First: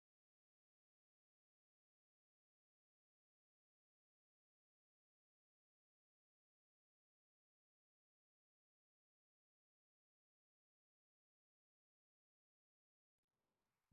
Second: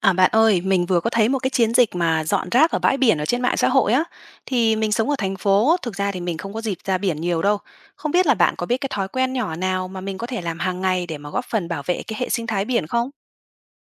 À bạn ơi, mình vừa có thấy một cái chiến dịch mà dọn rác ở bãi biển ở trên mạng xã hội á. Thì mình sống ở thành phố, thực ra thì mình không có dịp ra biển nhiều đâu. Không biết là bạn có biết cái thói quen nhỏ nào mà mình có thể làm hàng ngày để mà góp phần bảo vệ cái hệ sinh thái biển không?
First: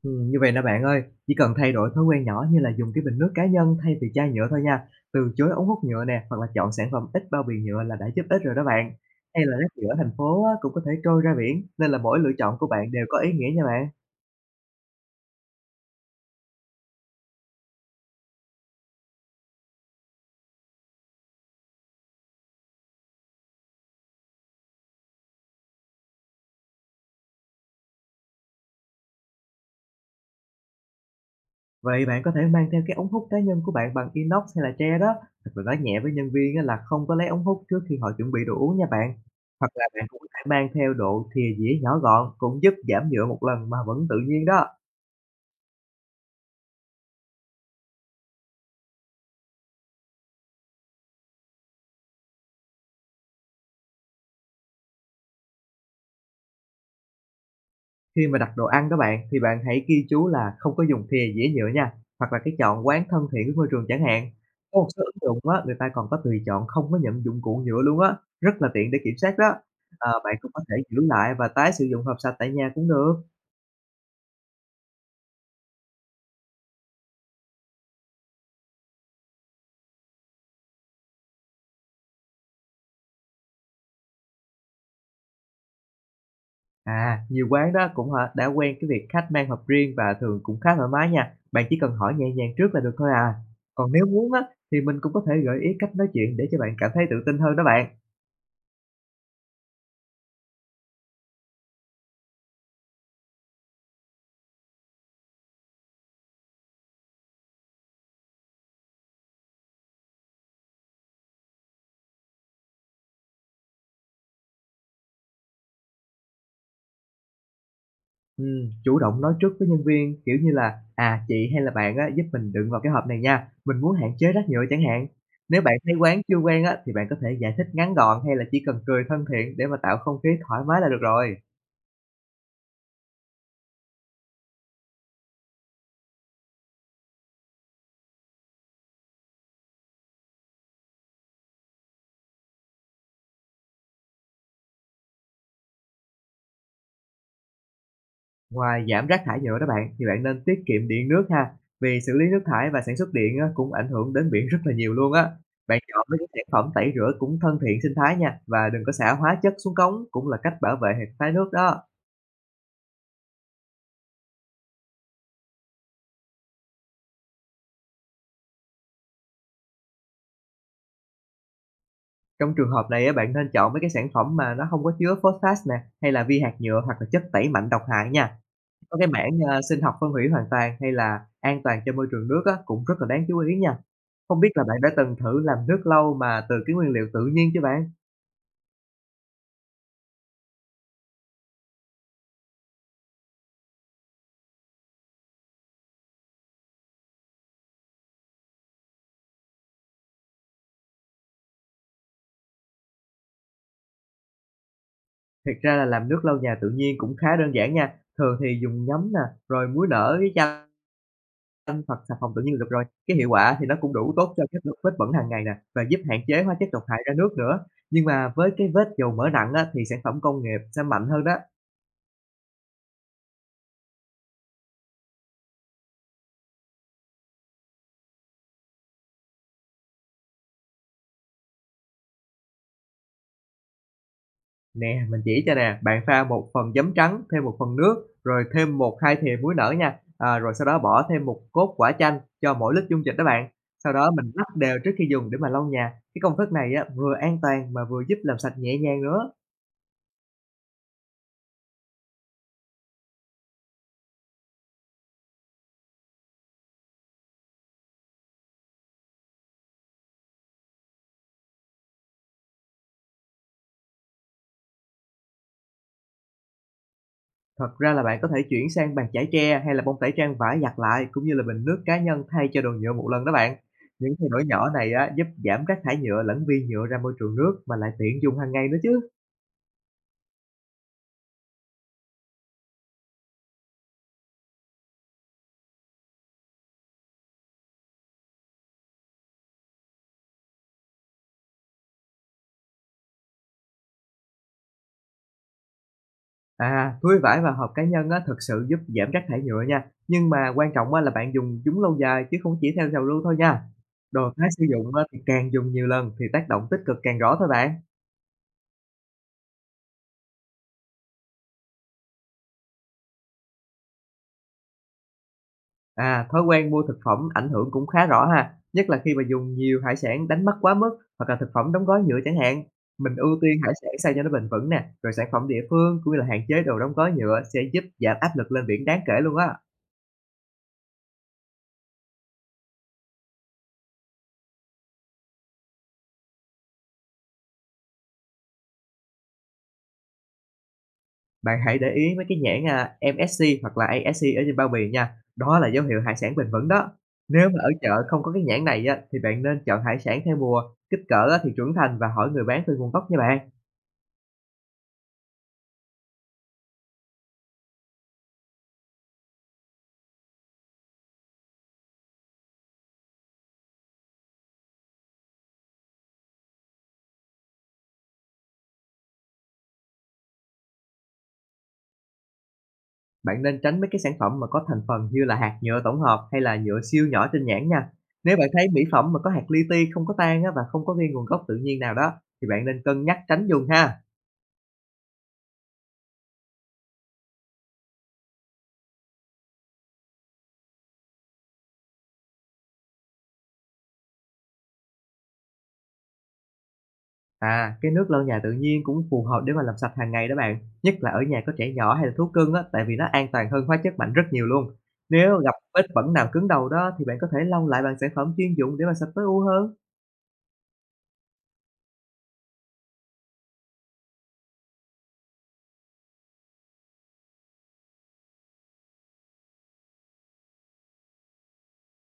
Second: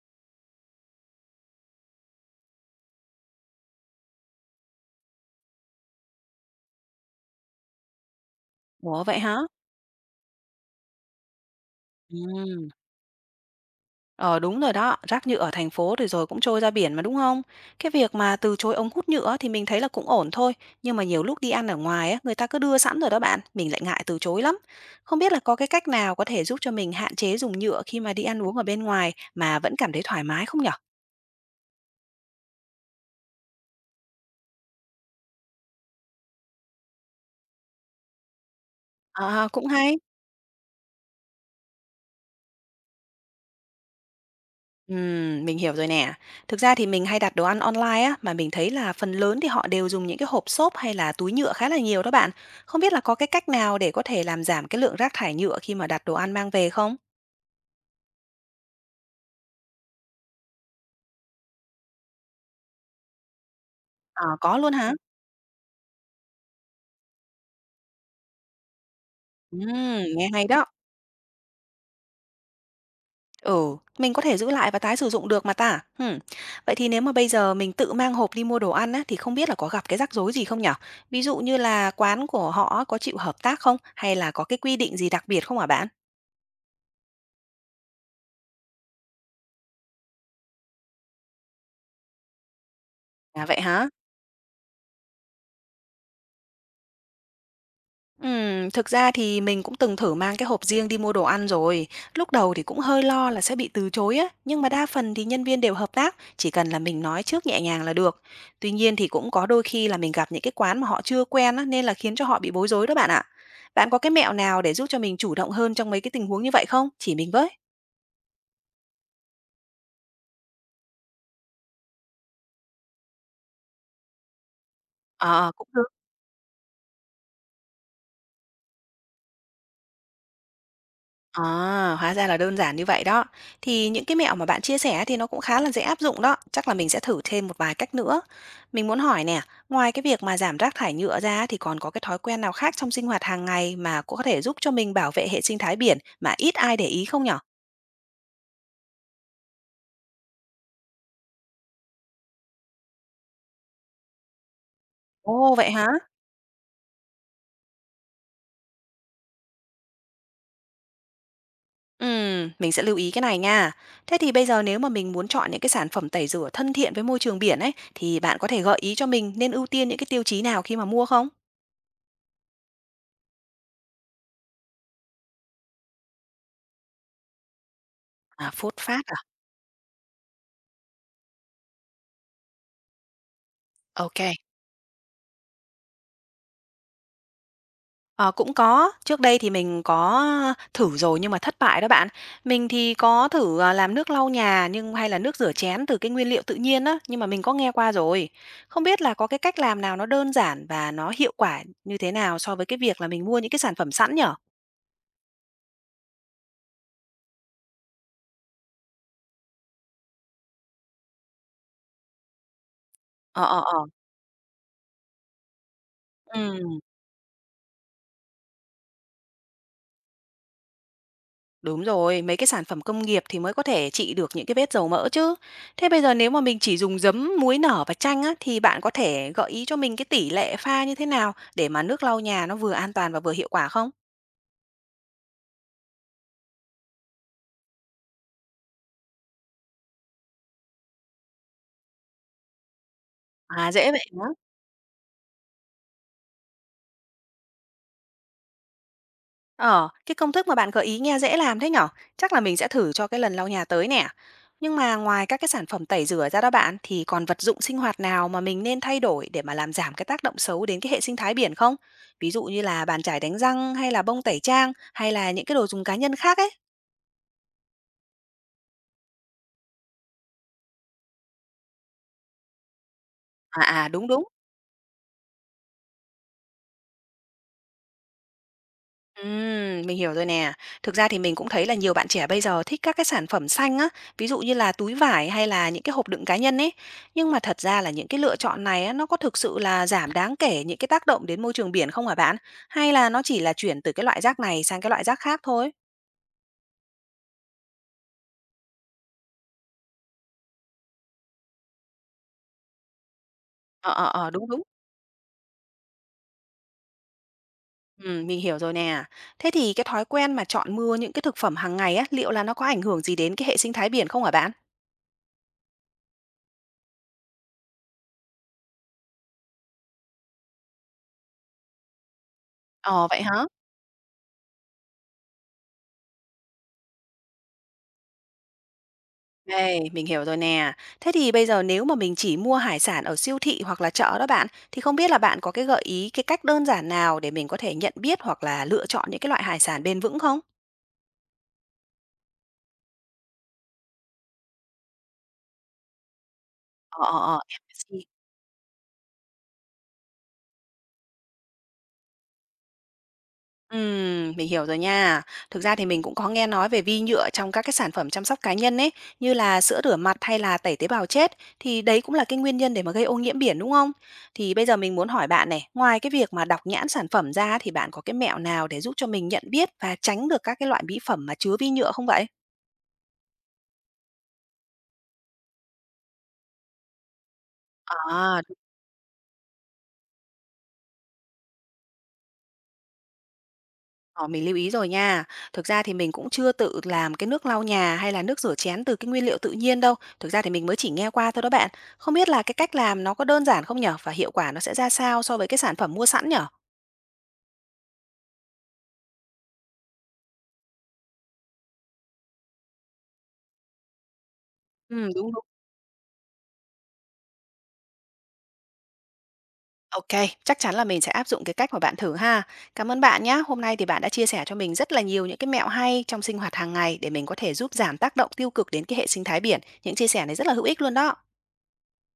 Như vậy nè bạn ơi, chỉ cần thay đổi thói quen nhỏ như là dùng cái bình nước cá nhân thay vì chai nhựa thôi nha, từ chối ống hút nhựa nè, hoặc là chọn sản phẩm ít bao bì nhựa là đã giúp ích rồi đó bạn. Ủa vậy hả? Hay là rác nhựa ở thành phố á, cũng có thể trôi ra biển, nên là mỗi lựa chọn của Ừ. bạn đều có ý nghĩa nha bạn. Ờ đúng rồi đó, rác nhựa ở thành phố thì rồi cũng trôi ra biển mà đúng không? Cái việc mà từ chối ống hút nhựa thì mình thấy là cũng ổn thôi, nhưng mà nhiều lúc đi ăn ở ngoài á, người ta cứ đưa sẵn rồi đó bạn, mình lại ngại từ chối lắm. Không biết là có cái cách nào có thể giúp cho mình hạn chế dùng nhựa khi mà đi ăn uống ở bên ngoài mà vẫn cảm thấy thoải mái không nhở? Vậy bạn có thể mang theo cái ống hút cá nhân của bạn bằng inox hay là tre đó, hoặc là nói nhẹ với nhân viên á là không có lấy ống hút trước khi họ chuẩn bị đồ uống nha bạn. À, cũng Hoặc là hay. bạn cũng có thể mang theo độ thìa dĩa nhỏ gọn, cũng giúp giảm nhựa một lần mà vẫn tự nhiên đó. Mình hiểu rồi nè. Thực ra thì mình hay đặt đồ ăn online á, mà mình thấy là phần lớn thì họ đều dùng những cái hộp xốp hay là túi nhựa khá là nhiều đó bạn. Không biết là có cái cách nào để có thể làm giảm cái lượng rác thải nhựa khi mà đặt đồ ăn mang về không? Khi mà đặt đồ ăn đó bạn, thì bạn hãy ghi chú là không có dùng thìa dĩa nhựa nha, hoặc là cái chọn quán thân thiện với môi trường chẳng À, hạn. có luôn Có một hả? số ứng dụng á, người ta còn có tùy chọn không có nhận dụng cụ nhựa luôn á, rất là tiện để kiểm soát đó. Ờ, Nghe bạn hay cũng có đó. thể giữ lại và tái sử dụng hộp sạch tại nhà cũng được. Ừ, mình có thể giữ lại và tái sử dụng được mà ta. Ừm. Vậy thì nếu mà bây giờ mình tự mang hộp đi mua đồ ăn á, thì không biết là có gặp cái rắc rối gì không nhở? Ví dụ như là quán của họ có chịu hợp tác không? Hay là có cái quy định gì đặc biệt không hả bạn? À, nhiều quán đó cũng hả, đã quen cái việc khách mang hộp riêng và thường cũng khá thoải mái nha. Bạn chỉ cần hỏi nhẹ nhàng trước là được thôi à. À vậy hả? Còn nếu muốn á, thì mình cũng có thể gợi ý cách nói chuyện để cho bạn cảm thấy tự tin hơn đó bạn. Thực ra thì mình cũng từng thử mang cái hộp riêng đi mua đồ ăn rồi. Lúc đầu thì cũng hơi lo là sẽ bị từ chối á, nhưng mà đa phần thì nhân viên đều hợp tác, chỉ cần là mình nói trước nhẹ nhàng là được. Tuy nhiên thì cũng có đôi khi là mình gặp những cái quán mà họ chưa quen á, nên là khiến cho họ bị bối rối đó bạn ạ. Bạn có cái mẹo nào để giúp cho mình chủ động hơn trong mấy cái tình huống như vậy không? Chỉ mình với. Chủ động nói trước với nhân viên, kiểu như là "À, chị hay là bạn á, giúp mình đựng vào cái hộp này nha, mình muốn hạn chế rác nhựa" chẳng hạn. Ờ, Nếu cũng bạn được. thấy quán chưa quen á, thì bạn có thể giải thích ngắn gọn hay là chỉ cần cười thân thiện để mà tạo không khí thoải mái là được rồi. À, hóa ra là đơn giản như vậy đó. Thì những cái mẹo mà bạn chia sẻ thì nó cũng khá là dễ áp dụng đó. Chắc là mình sẽ thử thêm một vài cách nữa. Mình muốn hỏi nè, ngoài cái việc mà giảm rác thải nhựa ra thì còn có cái thói quen nào khác trong sinh hoạt hàng ngày mà cũng có thể giúp cho mình bảo vệ hệ sinh thái biển mà ít ai để ý không nhở? Ngoài giảm rác thải nhựa đó bạn, thì bạn nên tiết kiệm điện nước ha, vì xử lý nước thải và sản xuất điện á, cũng ảnh hưởng đến biển rất là nhiều luôn á. Ồ vậy Bạn hả? chọn mấy cái sản phẩm tẩy rửa cũng thân thiện sinh thái nha, và đừng có xả hóa chất xuống cống cũng là cách bảo vệ hệ sinh thái nước đó. Ừ, mình sẽ lưu ý cái này nha. Thế thì bây giờ nếu mà mình muốn chọn những cái sản phẩm tẩy rửa thân thiện với môi trường biển ấy thì bạn có thể gợi ý cho mình nên ưu tiên những cái tiêu chí nào khi mà mua không? Trong trường hợp này á, bạn nên chọn mấy cái sản phẩm mà nó không có chứa phosphat nè, hay là vi hạt nhựa hoặc là chất tẩy mạnh độc hại nha. À, phốt Có phát cái à? mảng, a, sinh học phân hủy hoàn toàn hay là an toàn cho môi trường nước á, cũng rất là đáng chú ý nha. Ok. Không biết là bạn đã từng thử làm nước lâu mà từ cái nguyên liệu tự nhiên chứ bạn? Ờ, cũng có, trước đây thì mình có thử rồi nhưng mà thất bại đó bạn. Mình thì có thử, làm nước lau nhà nhưng hay là nước rửa chén từ cái nguyên liệu tự nhiên á, nhưng mà mình có nghe qua rồi. Không biết là có cái cách làm nào nó đơn giản và nó hiệu quả như thế nào so với cái việc là mình mua những cái sản phẩm sẵn nhở? Thiệt ra là làm nước lâu nhà tự nhiên cũng khá đơn giản nha, thường thì dùng giấm nè, rồi muối nở với chanh xanh hoặc xà phòng tự nhiên được rồi, cái hiệu Ờ, quả ờ, thì nó ờ. cũng đủ tốt cho các được vết bẩn hàng ngày nè, và giúp hạn chế hóa chất Ừm. độc hại ra nước nữa. Nhưng mà với cái vết dầu mỡ nặng á, thì sản phẩm công nghiệp sẽ mạnh hơn đó. Đúng rồi, mấy cái sản phẩm công nghiệp thì mới có thể trị được những cái vết dầu mỡ chứ. Thế bây giờ nếu mà mình chỉ dùng giấm, muối nở và chanh á, thì bạn có thể gợi ý cho mình cái tỷ lệ pha như thế nào để mà nước lau nhà nó vừa an toàn và vừa hiệu quả không? Nè, mình chỉ cho nè, bạn pha một phần giấm trắng, thêm một phần nước, rồi thêm một hai thìa muối nở nha, à, rồi sau đó bỏ thêm một cốt quả chanh cho mỗi lít dung dịch đó bạn. À dễ Sau vậy đó hả? mình lắc đều trước khi dùng để mà lau nhà. Cái công thức này á, vừa an toàn mà vừa giúp làm sạch nhẹ nhàng nữa. Ờ, cái công thức mà bạn gợi ý nghe dễ làm thế nhở? Chắc là mình sẽ thử cho cái lần lau nhà tới nè. Nhưng mà ngoài các cái sản phẩm tẩy rửa ra đó bạn, thì còn vật dụng sinh hoạt nào mà mình nên thay đổi để mà làm giảm cái tác động xấu đến cái hệ sinh thái biển không? Ví dụ như là bàn chải đánh răng hay là bông tẩy trang hay là những cái đồ dùng cá nhân khác ấy. Thật ra là bạn có thể chuyển sang bàn chải tre hay là bông tẩy trang vải giặt lại, cũng như là bình nước cá nhân thay cho đồ nhựa một lần đó bạn. À à đúng Những đúng. thay đổi nhỏ này á, giúp giảm rác thải nhựa lẫn vi nhựa ra môi trường nước mà lại tiện dùng hàng ngày nữa chứ. Mình hiểu rồi nè. Thực ra thì mình cũng thấy là nhiều bạn trẻ bây giờ thích các cái sản phẩm xanh á, ví dụ như là túi vải hay là những cái hộp đựng cá nhân ấy. Nhưng mà thật ra là những cái lựa chọn này á, nó có thực sự là giảm đáng kể những cái tác động đến môi trường biển không hả bạn? Hay là nó chỉ là chuyển từ cái loại rác này sang cái loại rác khác thôi? À, túi vải và hộp cá nhân á, thực sự giúp giảm rác thải nhựa nha. Nhưng mà quan trọng á, là bạn dùng chúng lâu dài chứ không chỉ theo trào lưu thôi nha. Ờ, ờ, Đồ ờ, tái đúng đúng. sử dụng á, thì càng dùng nhiều lần thì tác động tích cực càng rõ thôi bạn. Ừ, mình hiểu rồi nè. Thế thì cái thói quen mà chọn mua những cái thực phẩm hàng ngày á, liệu là nó có ảnh hưởng gì đến cái hệ sinh thái biển không hả bạn? À, thói quen mua thực phẩm ảnh hưởng cũng khá rõ ha, nhất là khi mà dùng nhiều hải sản đánh mất quá mức hoặc là thực phẩm đóng gói nhựa chẳng hạn. Ờ, Mình vậy ưu hả? tiên hải sản sao cho nó bền vững nè, rồi sản phẩm địa phương cũng như là hạn chế đồ đóng gói nhựa sẽ giúp giảm áp lực lên biển đáng kể luôn á. Đây, mình hiểu rồi nè. Thế thì bây giờ nếu mà mình chỉ mua hải sản ở siêu thị hoặc là chợ đó bạn, thì không biết là bạn có cái gợi ý cái cách đơn giản nào để mình có thể nhận biết hoặc là lựa chọn những cái loại hải sản bền vững không? Bạn hãy để ý mấy cái nhãn à, MSC hoặc là ASC ở trên bao bì nha, đó là dấu hiệu hải sản bền vững đó. Ờ, ờ, ờ, Nếu mà ở MSC. chợ không có cái nhãn này á, thì bạn nên chọn hải sản theo mùa, kích cỡ á thì trưởng thành và hỏi người bán về nguồn gốc nha bạn. Mình hiểu rồi nha. Thực ra thì mình cũng có nghe nói về vi nhựa trong các cái sản phẩm chăm sóc cá nhân ấy, như là sữa rửa mặt hay là tẩy tế bào chết, thì đấy cũng là cái nguyên nhân để mà gây ô nhiễm biển đúng không? Thì bây giờ mình muốn hỏi bạn này, ngoài cái việc mà đọc nhãn sản phẩm ra thì bạn có cái mẹo nào để giúp cho mình nhận biết và tránh được các cái loại mỹ phẩm mà chứa vi nhựa không vậy? Bạn nên tránh mấy cái sản phẩm mà có thành phần như là hạt nhựa tổng hợp hay là nhựa siêu nhỏ trên nhãn nha. Nếu À. bạn thấy mỹ phẩm mà có hạt li ti không có tan á và không có ghi nguồn gốc tự nhiên nào đó thì bạn nên cân nhắc tránh dùng ha. Ờ, mình lưu ý rồi nha. Thực ra thì mình cũng chưa tự làm cái nước lau nhà hay là nước rửa chén từ cái nguyên liệu tự nhiên đâu. Thực ra thì mình mới chỉ nghe qua thôi đó bạn. Không biết là cái cách làm nó có đơn giản không nhở? Và hiệu quả nó sẽ ra sao so với cái sản phẩm mua sẵn nhở? À, cái nước lau nhà tự nhiên cũng phù hợp để mà làm sạch hàng ngày đó bạn, nhất là ở nhà có trẻ nhỏ hay là thú cưng á, tại vì nó an toàn hơn hóa chất mạnh rất nhiều luôn. Ừ, đúng Nếu đúng. gặp vết bẩn nào cứng đầu đó thì bạn có thể lau lại bằng sản phẩm chuyên dụng để mà sạch tối ưu hơn. Ok, chắc chắn là mình sẽ áp dụng cái cách mà bạn thử ha. Cảm ơn bạn nhá. Hôm nay thì bạn đã chia sẻ cho mình rất là nhiều những cái mẹo hay trong sinh hoạt hàng ngày để mình có thể giúp giảm tác động tiêu cực đến cái hệ sinh thái biển. Những chia sẻ này rất là hữu ích luôn đó.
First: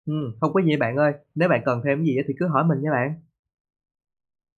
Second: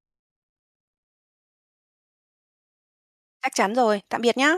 Ừ, không có gì bạn ơi, nếu bạn cần thêm cái gì á thì cứ hỏi mình nha bạn. Chắc chắn rồi. Tạm biệt nhá.